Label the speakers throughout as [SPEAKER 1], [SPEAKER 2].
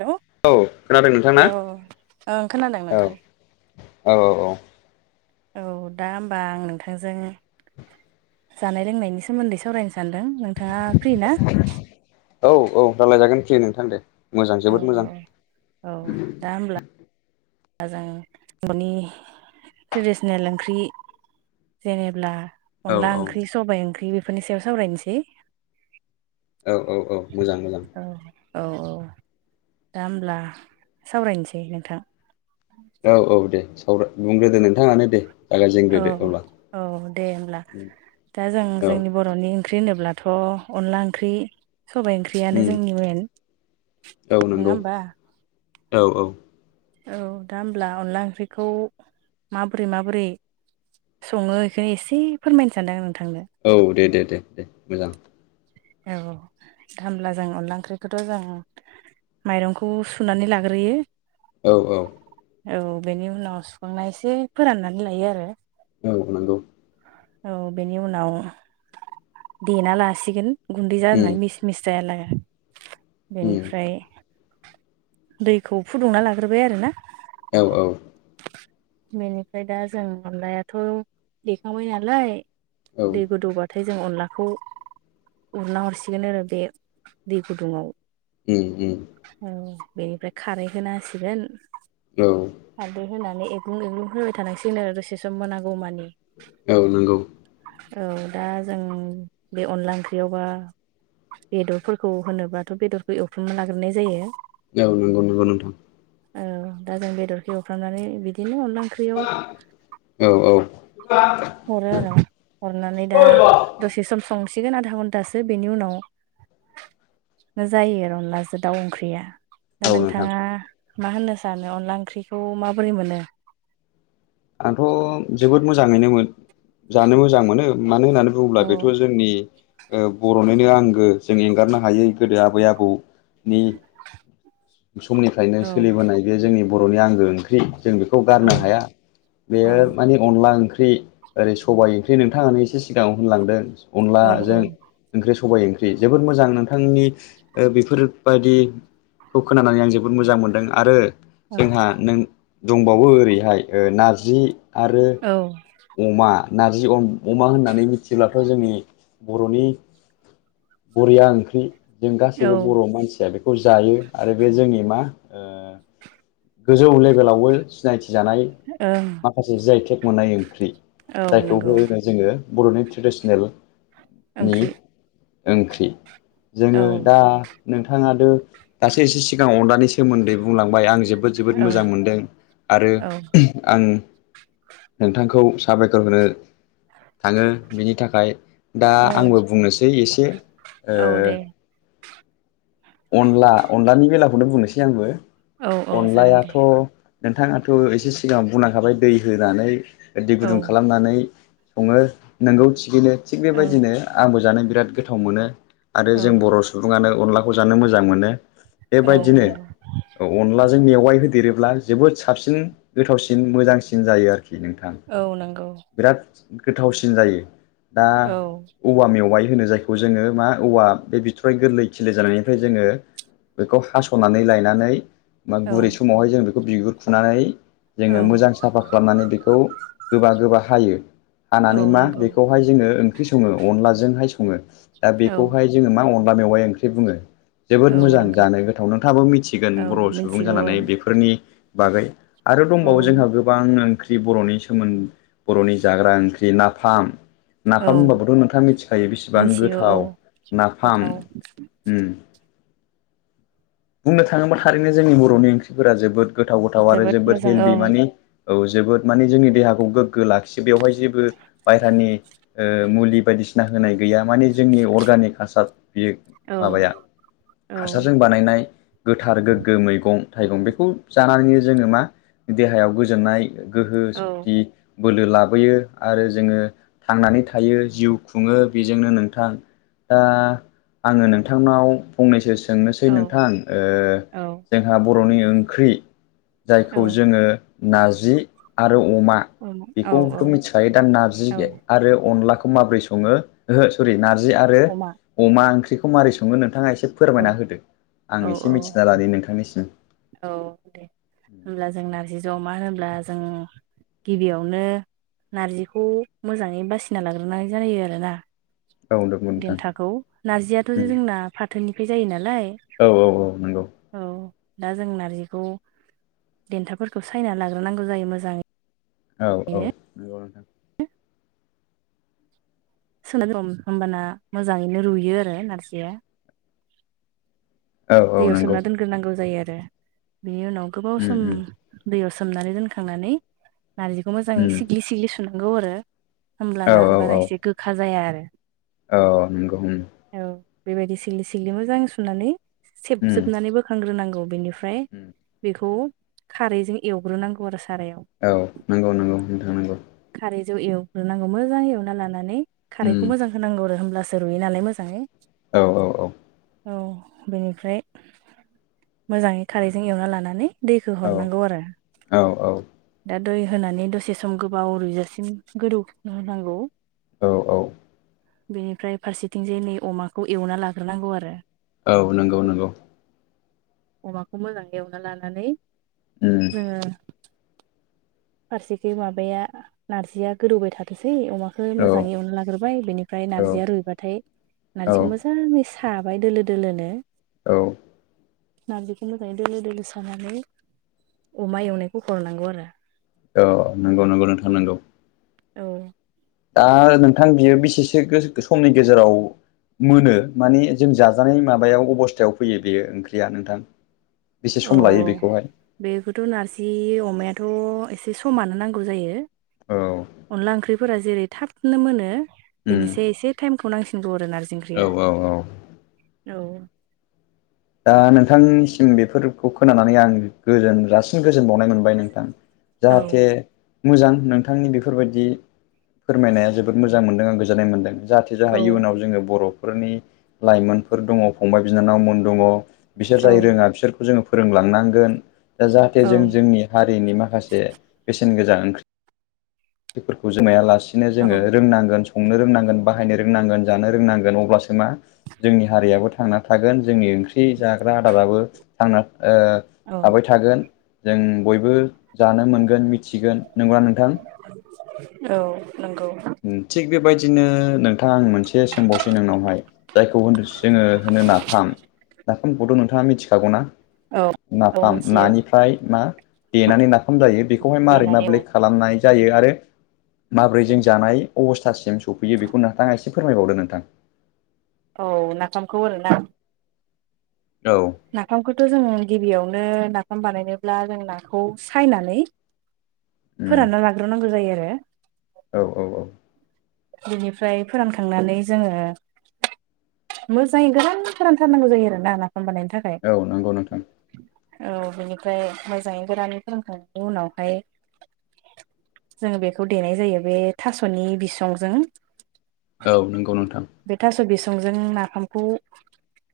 [SPEAKER 1] Hello
[SPEAKER 2] औ खोनादों नोंथांना
[SPEAKER 1] औ ओं खोनादों
[SPEAKER 2] औ
[SPEAKER 1] नोंथां
[SPEAKER 2] औ औ औ
[SPEAKER 1] औ दा होमबा आं नोंथांजों जानाय लोंनायनि सोमोन्दै सावरायनोस सानदों नोंथाङा फ्रि ना?
[SPEAKER 2] रालायजागोन फ्रि नोंथां दे मोजां
[SPEAKER 1] औ
[SPEAKER 2] जोबोद मोजां।
[SPEAKER 1] औ औ दा होमब्ला जों न'नि ट्रेडिसेनेल ओंख्रि जेनेब्ला
[SPEAKER 2] औ
[SPEAKER 1] अनला
[SPEAKER 2] औ
[SPEAKER 1] ओंख्रि सबाइ ओंख्रि बेफोरनि सायाव सावरायनोसै।
[SPEAKER 2] औ औ औ मोजां मोजां
[SPEAKER 1] औ औ औ दा होब्ला सावरायनोसै नोंथां।
[SPEAKER 2] औ औ दे सावरा बुंग्रोदो नोंथाङानो दे।
[SPEAKER 1] औ
[SPEAKER 2] जागायजेनग्रोदो अब्ला
[SPEAKER 1] औ दे होमब्ला दा जों
[SPEAKER 2] औ
[SPEAKER 1] जोंनि बर'नि ओंख्रि होनोब्ला थ' अनला ओंख्रि सबाय ओंख्रियानो
[SPEAKER 2] उम
[SPEAKER 1] जोंनि मेन।
[SPEAKER 2] औ
[SPEAKER 1] नोङा
[SPEAKER 2] नंगौ
[SPEAKER 1] होनबा
[SPEAKER 2] औ औ
[SPEAKER 1] औ दा होमब्ला अनला ओंख्रिखौ माबोरै माबोरै सङो इखौनो एसे फोरमायनो सानदों आं नों
[SPEAKER 2] औ दे दे दे दे मोजां।
[SPEAKER 1] औ होमब्ला जों अनला ओंख्रिखौथ' जों माइरंखौ सुनानै लाग्रोयो।
[SPEAKER 2] औ औ
[SPEAKER 1] औ बेनि उनाव सुखांना एसे फोराननानै लायो आरो
[SPEAKER 2] औ नंगौ।
[SPEAKER 1] औ बेनि उनाव देना लासिगोन। गुन्दै
[SPEAKER 2] उम
[SPEAKER 1] जानाय मिस मिस जानो
[SPEAKER 2] उम
[SPEAKER 1] बेनिफ्राय दैखौ फुदुंना लाग्रोबाय आरो ना
[SPEAKER 2] औ औ
[SPEAKER 1] बेनिफ्राय दा जों अनलायाथ' देखांबाय नालाय।
[SPEAKER 2] औ
[SPEAKER 1] दै गोदौबाथाय जों अनलाखौ उरना हरसिगोन आरो बे दै गुदुङाव।
[SPEAKER 2] ओम ओम
[SPEAKER 1] औ बेनिफ्राय खारै होना होसिगोन।
[SPEAKER 2] औ
[SPEAKER 1] खारदै होनानै एग्लुं एग्लुं होबबाय थानांसिगोन आरो दसे सम मोनागौ मानि।
[SPEAKER 2] औ नंगौ
[SPEAKER 1] औ दा जों बे अनला ओंख्रियावबा बेदरफोरखौ होनोबाथ' बेदरखौ एवफ्रामना लाग्रोनाय जायो।
[SPEAKER 2] औ नंगौ नंगौ नोंथां।
[SPEAKER 1] औ दा जों बेदरखौ एवफ्राननानै बिदिनो अनला ओंख्रियाव
[SPEAKER 2] औ
[SPEAKER 1] हरो आरो हरनानै दा दसे सम संसिगोन आधा घन्टासो बेनि उनाव जायो अनलाजों दाउ ओंख्रिया। दा
[SPEAKER 2] औ नोंथां
[SPEAKER 1] नोंथाङा मा होननो सानो अनला ओंख्रिखौ माबोरै मोनो?
[SPEAKER 2] आंथ' जोबोद मोजाङैनो मोन जानो मोजां मोनो। मानो होननानै बुङोब्ला
[SPEAKER 1] औ
[SPEAKER 2] बेथ' जोंनि ओ बर'निनो आंगो जों एंगारनो हायै गोदो आब बै आबौनि समनिफ्रायनो
[SPEAKER 1] औ
[SPEAKER 2] सोलिबोनाय बे जोंनि बर'नि आंगो ओंख्रि जों बेखौ
[SPEAKER 1] औ
[SPEAKER 2] गारनो हाया। बेयो माने अन ला ओंख्रि ओरै सबाय ओंख्रि नोंथाङानो एसे सिगाङाव होनलांदों।
[SPEAKER 1] औ
[SPEAKER 2] अनलाजों ओंख्रि स सबाइ ओंख्रि जोबोद मोजां नोंथांनि ओ बेफोरबायदि खौ खोनानानै आं जोबोद मोजां मोनदों आरो
[SPEAKER 1] औ
[SPEAKER 2] जोंहा नों दंबावो ओरैहाय ओ नारजि आरो
[SPEAKER 1] औ
[SPEAKER 2] अमा नारजि अमा होननानै मिथिब्लाथ' जोंनि बर'नि बरिया ओंख्रि जों
[SPEAKER 1] औ
[SPEAKER 2] गासैबो बर' मानसिया बे खौ जायो आरो बे जोंनि मा गोजौ लेभेलावबो सिनायथि जानाय
[SPEAKER 1] ओं
[SPEAKER 2] माखासे जिआइटेक मोननाय ओंख्रि
[SPEAKER 1] औ
[SPEAKER 2] जायखौ
[SPEAKER 1] नंगौ
[SPEAKER 2] होनो जोङो बर'नि ट्रेडिसनेल
[SPEAKER 1] ओंख्रि
[SPEAKER 2] ओंख्रि
[SPEAKER 1] औ
[SPEAKER 2] जोङो दा नोंथाङा दो दासै एसो सिगां अनलानि सोमोन्दै बुंलांबाय आं जेबो जोबोद जोबोद मोजां मोनदों आरो
[SPEAKER 1] औ
[SPEAKER 2] आं नोंथां खौ साबायखर होनो थाङो बिनि थाखाय दा
[SPEAKER 1] औ
[SPEAKER 2] आंबो बुंनोसै एसे ओ
[SPEAKER 1] औ दे
[SPEAKER 2] अनला अनलानि बेलाखौनो बुंनोसै
[SPEAKER 1] औ औ जागोन दे
[SPEAKER 2] आंबो नोंथाङाथ' एसे सिगाङाव बुंलांखाबाय दै होनानै दै
[SPEAKER 1] औ
[SPEAKER 2] गुदुं खालामनानै सङो नोंगौ थिगैनो थिग
[SPEAKER 1] औ
[SPEAKER 2] बेबायदिनो आंबो जानो बिराद गोथाव मोनो आरो
[SPEAKER 1] औ
[SPEAKER 2] जों बर' सुबुङानो अनलाखौ जानो मोजां मोनो
[SPEAKER 1] औ
[SPEAKER 2] बेबायदिनो
[SPEAKER 1] नंगौ
[SPEAKER 2] अनला जों मेवाइ होदेरोब्ला जोबोद साबसिन गोथावसिन मोजांसिन जायो आरोखि नोंथां
[SPEAKER 1] औ नंगौ
[SPEAKER 2] बिराद गोथावसिन जायो दा
[SPEAKER 1] औ
[SPEAKER 2] औवा मेवाइ होनो जायखौ जोङो मा औवा बे बिथराइ गोरलै खि लि जानायनिफ्राय जोङो बेखौ हास'नानै लायनानै मा गुरै
[SPEAKER 1] औ
[SPEAKER 2] समावहाय जों बे बेखौ बिगुर खुनानै
[SPEAKER 1] औ
[SPEAKER 2] जोङो मोजां साफा खालामनानै बेखौ गोबा गोबा हायो।
[SPEAKER 1] औ
[SPEAKER 2] हानानै मा
[SPEAKER 1] नंगौ
[SPEAKER 2] बेखौहाय जोङो ओंख्रि सङो अनलाजोंहाय सङो दा
[SPEAKER 1] औ
[SPEAKER 2] बेखौहाय जोङो मा अन औवा मेवाइ ओंख्रि बुङो।
[SPEAKER 1] औ
[SPEAKER 2] जोबोद मोजां
[SPEAKER 1] नंगौ
[SPEAKER 2] जानो गोथाव नोंथाङाबो मिथिगोन
[SPEAKER 1] औ
[SPEAKER 2] बर' सुबुं
[SPEAKER 1] मिथिगौ
[SPEAKER 2] जानानै बेफोरनि बागै आरो
[SPEAKER 1] औ
[SPEAKER 2] दंबावो जोंहा गोबांनो ओं ओंख्रि बर'नि नाफाम
[SPEAKER 1] औ
[SPEAKER 2] होनबाबोथ' नोंथाङा मिथिखायो बिसिबां
[SPEAKER 1] मिथिगौ औ
[SPEAKER 2] गोथाव नाफाम
[SPEAKER 1] गोथाव
[SPEAKER 2] उम बुंनो थाङोब्ला थारैनो जोंनि बर'नि ओंख्रिफोरा जोबोद गोथाव गोथाव आरो जोबोद
[SPEAKER 1] मोजां
[SPEAKER 2] हेलदि
[SPEAKER 1] ओं
[SPEAKER 2] मानि औ जोबोद माने जोंनि देहाखौ गोग्गो लाखियो बेवहाय जेबो बायहेरानि मुलि बायदि बायदिसिना होनाय गैया माने जोंनि अर्गानिक हासार बियो
[SPEAKER 1] औ
[SPEAKER 2] माबाया
[SPEAKER 1] औ
[SPEAKER 2] हासारजों बानायनाय गोथार गोग्गो मैगं थाइगं बेखौ जानानैनो जोङो मा देहायाव गोजोननाय गोहो
[SPEAKER 1] औ
[SPEAKER 2] सक्ति बोलो लाबोयो आरो जोङो थांनानै थायो जिउ खुङो बेजोंनो नोंथां दा आङो नों नोंथांनाव फंनैसो सोंनोसै
[SPEAKER 1] औ
[SPEAKER 2] नोंथां जोंहा बर'नि ओंख्रि जायखौ
[SPEAKER 1] औ
[SPEAKER 2] जोङो नारजि आरो अमा
[SPEAKER 1] औ औ
[SPEAKER 2] बेखौथ' मिथिखायो दा नारजि
[SPEAKER 1] औ
[SPEAKER 2] आरो अनला माबोरै सङो ओहो सरि नारजि आरो
[SPEAKER 1] अमा
[SPEAKER 2] अमा ओंंख्रिखौ माबोरै सङो नोंथाङा एसे
[SPEAKER 1] औ
[SPEAKER 2] फोरमायना होदो
[SPEAKER 1] औ
[SPEAKER 2] आं एसे
[SPEAKER 1] औ
[SPEAKER 2] मिथिना लानि नोंथांनिसिम
[SPEAKER 1] नारजिजों अमा होनोब्ला जों गिबियावनो नारजिखौ मोजाङै बासिना लाग्रोनाय जायो आरोना
[SPEAKER 2] औ नंगौ नोंथां
[SPEAKER 1] देन्थाखौ नारजियाथ' जोंना फाथोनिफ्राय जायो नालाय
[SPEAKER 2] औ औ औ नंगौ
[SPEAKER 1] औ दा जों नारजिखौ देन्थाफोरखौ सायना लाग्रोनांगौ जायो मोजाङै
[SPEAKER 2] औ औ नंगौ नोंथां
[SPEAKER 1] सोन सम होनोमबाना मोजाङैनो रुयो आरो नारजिया
[SPEAKER 2] औ औ
[SPEAKER 1] दैयाव
[SPEAKER 2] नंगौ
[SPEAKER 1] सोमना दोनग्रोरनांगौ जायो आरो बिनि उनाव गोबाव
[SPEAKER 2] औ
[SPEAKER 1] सम दैयाव सोमनानै दोनखांनानै नार्जिखौ मोजाङै सिग्लि सिग्लि सुनांगौ आरो होमब्लाना
[SPEAKER 2] औ
[SPEAKER 1] बारा
[SPEAKER 2] औ
[SPEAKER 1] एसे गोखा जाया आरो
[SPEAKER 2] औ नंगौ हुम
[SPEAKER 1] औ बेबायदि सिग्लि सिग्लि मोजां सुनानै
[SPEAKER 2] औ
[SPEAKER 1] सेबजोबनानै बोखांग्रोनांगौ बेनिफा फ्राय बेखौ खारैजों एवग्रोनांगौ आरो सारायाव
[SPEAKER 2] औ नंगौ नंगौ नोंथां नांगौ
[SPEAKER 1] रैजौ एवग्रोनांगौ मोजां एवना लानानै खारैखौ मोजां होनांगौ आरो होमब्लासो रुयो नालाय मोजाङै
[SPEAKER 2] औ औ
[SPEAKER 1] औ बेनिफ्राय मोजाङै खारैजों एवना लानानै दैखौ
[SPEAKER 2] औ
[SPEAKER 1] हरनांगौ आरो दा दै होनानै दसे सम गो बाव रुयजासिम गोदौ होनांगौ
[SPEAKER 2] औ औ
[SPEAKER 1] बेनिफ्राय फारसेथिंजाय नै अमाखौ एवना लाग्रोनांगौ आरो
[SPEAKER 2] औ नोंगौ नोंगौ
[SPEAKER 1] अमाखौ मोजां एवना लानानै
[SPEAKER 2] उम
[SPEAKER 1] जोङो फारसेखै माबाया नार्जिया गोदौबाय थाथोंसै अमा खै
[SPEAKER 2] औ
[SPEAKER 1] मोजाङै एवना लाग्रोबाय बेनिफ्राय
[SPEAKER 2] औ
[SPEAKER 1] नार्जिया रुयबाथाय
[SPEAKER 2] औ
[SPEAKER 1] नार्जिखौ मोजाङै साबाय दोलो दोलोनो
[SPEAKER 2] औ
[SPEAKER 1] नार्जिखो मोजाङै दोलो दोलो सानानै अमा एवनायखौ हरनांगौ आरो
[SPEAKER 2] औ नंगौ नंगौ नोंथां नंगौ
[SPEAKER 1] औ
[SPEAKER 2] दा नोंथां बियो बेसेसो गो समनि गेजेराव मोनो माने जों जाजानाय माबायाव अबस्थायाव फैयो बेयो ओंख्रिया नोंथां बेसे
[SPEAKER 1] अ
[SPEAKER 2] सम लायो बेखौहाय
[SPEAKER 1] बेखौथ' नार्जि अमाया थ' एसे समानो नांगौ जायो
[SPEAKER 2] औ
[SPEAKER 1] अनला ओंख्रिफोरा जेरै थाबनो मोनो
[SPEAKER 2] उम
[SPEAKER 1] बेनिसाय एसे टाइमखौ नांसिनगौ आरो नार्जि
[SPEAKER 2] औ
[SPEAKER 1] ओंख्रियाव
[SPEAKER 2] औ औ
[SPEAKER 1] औ
[SPEAKER 2] दा नोंथांनिसिम बेफोरखौ खोनानानै आं गोजोन जासिम गोजोनबावनाय मोनबाय नोंथां
[SPEAKER 1] औ
[SPEAKER 2] जाहाथे मोजां नोंथांनि बेफोरबायदि फोरमायनाया जोबोद मोजां मोनदों आरों गोजोननाय मोनदों। जाहाथे जाहा
[SPEAKER 1] औ
[SPEAKER 2] इयुनाव जोङो बर'फोरनि लाइमोनफोर दङ फंबाय बिनानावमोन दङ। बिसोर जाय रोङा बिसोरखौ जोङो फोरोंलांनांगोन दा जाहाथे
[SPEAKER 1] औ
[SPEAKER 2] जों जोंनि हारि रिनि माखासे बेसेन गोजा ओंख्रिफोरखौ जमाया लासे सिनो
[SPEAKER 1] औ
[SPEAKER 2] जोङो रोंनांगोन संनो रोंनांगोन बाहायनो रोंनांगोन जानो रोंनांगोन अब्लासो मा जोंनि हारियाबो थांना थागोन। जोंनि ओंख्रि जाग्रा आदाराबो थांना ओ
[SPEAKER 1] औ
[SPEAKER 2] थाबाय थागोन। जों बयबो जानो मोनगोन मिथिगोन नंगौना नोंथां?
[SPEAKER 1] औ नंगौ
[SPEAKER 2] बायदिनो नोंथां आं मोनसे सोंबावसै नोंनावहाय जायखौ जोङो होनो नाफाम नाफामखौथ' नोंथाङा मिथिखागौ ना
[SPEAKER 1] औ औ
[SPEAKER 2] नाफाम
[SPEAKER 1] मिथियो
[SPEAKER 2] नानिफ्राय मा देनानै नाफाम जायो बे खौहाय मारै
[SPEAKER 1] देनानै औ
[SPEAKER 2] माब्लै खालामनाय जायो आरो माबोरै जों जानाय अबस्थासिम सौफैयो बेखौ नोंथाङा एसे फोरमायबावदो नोंथां
[SPEAKER 1] औ नाफामखौ आरोना
[SPEAKER 2] औ
[SPEAKER 1] नाफामखोथ' जों गिबियावनो ना फाम बानायनोब्ला जों नाखौ सायनानै
[SPEAKER 2] उम
[SPEAKER 1] फोरानना लाग्रोनांगौ जायो आरो [unintelligible]
[SPEAKER 2] औ औ औ
[SPEAKER 1] बिनिफ्राय फोरानखांनानै जोङो मोजाङै गोरान फोरानथारनांगौ जायो आरोना नाफाम बानायनो थाखाय
[SPEAKER 2] औ नंगौ नोंथां
[SPEAKER 1] औ बेनिफ्राय मोजाङै गोरानै फोरानखांनायनि उनावहाय जों बेखौ देनाय जायो बे थास'नि बिसंजों
[SPEAKER 2] औ नंगौ नोंथां
[SPEAKER 1] बे [unintelligible] नाफामखौ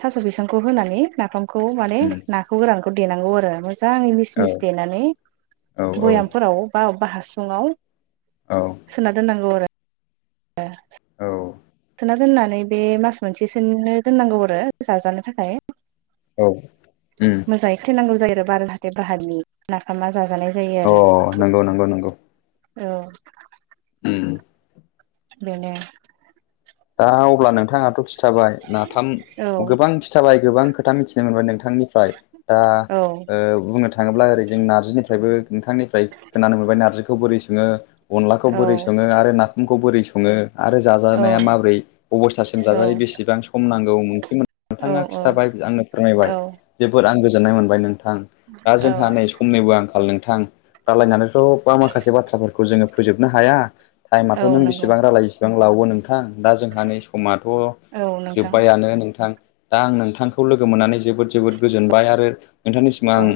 [SPEAKER 1] थास' बिसंखौ होनानै नाफामखौ माने
[SPEAKER 2] उम
[SPEAKER 1] नाखौ ना गोरान देनांगौ आरो मोजाङै मिस
[SPEAKER 2] औ
[SPEAKER 1] मिस देनानै
[SPEAKER 2] औ औ
[SPEAKER 1] बयामफोराव बा हासुङाव
[SPEAKER 2] औ
[SPEAKER 1] सोना दोननांगौ आरो ए
[SPEAKER 2] औ
[SPEAKER 1] सोना दोननानै बे मास मोनसेसोनो दोननांगौ आरो जाजानो थाखाय
[SPEAKER 2] औ उम
[SPEAKER 1] मोजाङै खैनांगौ जायो आरो बार जाहाथे बाहारनि नाफामा जाजानाय जायो
[SPEAKER 2] अ
[SPEAKER 1] आरो
[SPEAKER 2] नंगौ नंगौ नंगौ
[SPEAKER 1] औ
[SPEAKER 2] उम
[SPEAKER 1] बेनोे
[SPEAKER 2] दा अब्ला नोंथाङाथ' खि खिथाबाय नाफाम
[SPEAKER 1] औ
[SPEAKER 2] गोबां खिथाबाय गोबां खोथा मिथिनो मोनबाय नोंथांनिफ्राय दा
[SPEAKER 1] औ
[SPEAKER 2] बुंनो थाङोब्ला ओरै जों नार्जिनिफ्रायबो नोंथांनिफ्राय खोनानो मोनबाय नार्जिखौ बोरै सोङो अनलाखौ
[SPEAKER 1] औ
[SPEAKER 2] बोरै सङो आरो नाफामखौ बोरै सङो आरो
[SPEAKER 1] औ
[SPEAKER 2] जाजानाया माबोरै अबस्थासिम जाजायो बेसेबां सम नांगौ ओंख्रि मोन
[SPEAKER 1] औ
[SPEAKER 2] नोंथाङा खिन्थाबाय आंनो फोरमायबाय
[SPEAKER 1] औ
[SPEAKER 2] जोबोद आं गोजोननाय मोनबाय नों थां दा जोंहा नै समनिबो आंखाल नों आं रायलायनानै [unintelligible] माखासे बाथ्राफोरखौ जोङो फोजोबनो हाया
[SPEAKER 1] औ
[SPEAKER 2] टाइमाथ' नों
[SPEAKER 1] नंगौ
[SPEAKER 2] बेसिबां रायलाय इसेबां लावो नोंथां दा जोंहा नै समाथ'
[SPEAKER 1] औ नोंथां
[SPEAKER 2] जोब्बायानो नोंथां दा आं नोंथांखौ लोगो मोननानै ज जोबोद जोबोद गोजोनबाय आरो नोंथांनिसिम आं‌
[SPEAKER 1] औ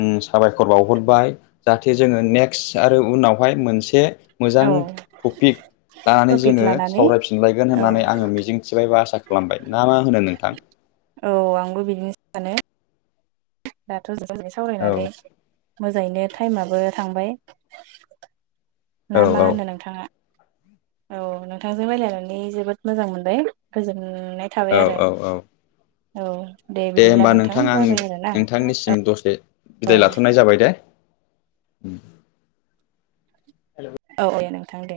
[SPEAKER 2] उम साबायखर बावहरबाय जाहाथे जोङो नेक्स्ट आरो उनावहाय मोनसे मोजां
[SPEAKER 1] औ
[SPEAKER 2] टपिक लानानै
[SPEAKER 1] टपिक
[SPEAKER 2] जोङो
[SPEAKER 1] लानानै
[SPEAKER 2] सावरायफिन गोन
[SPEAKER 1] औ
[SPEAKER 2] होननानै आङो मिजिंथिबायबा आसा खालामबाय ना मा होनो नोंथां
[SPEAKER 1] औ आंबो बिदिनो सानो दाथ' [unintelligible]
[SPEAKER 2] औ
[SPEAKER 1] सावरायनानै मोजाङैनो टाइमाबो थांबाय
[SPEAKER 2] औ
[SPEAKER 1] मा
[SPEAKER 2] औ
[SPEAKER 1] होनो नोंथाङा औ नोंथांजों रायलायनानै जोबोद मोजां मोनबाय गोजोन
[SPEAKER 2] औ औ‌ औ
[SPEAKER 1] औ
[SPEAKER 2] दे
[SPEAKER 1] बिदिब्ला
[SPEAKER 2] होमबा नोंथां आं
[SPEAKER 1] जाबाय आरोना
[SPEAKER 2] नोंथांनिसिम दसे
[SPEAKER 1] औ
[SPEAKER 2] बिदाय लाथ'नाय जाबाय दे उम
[SPEAKER 1] औ ए नोंथां दे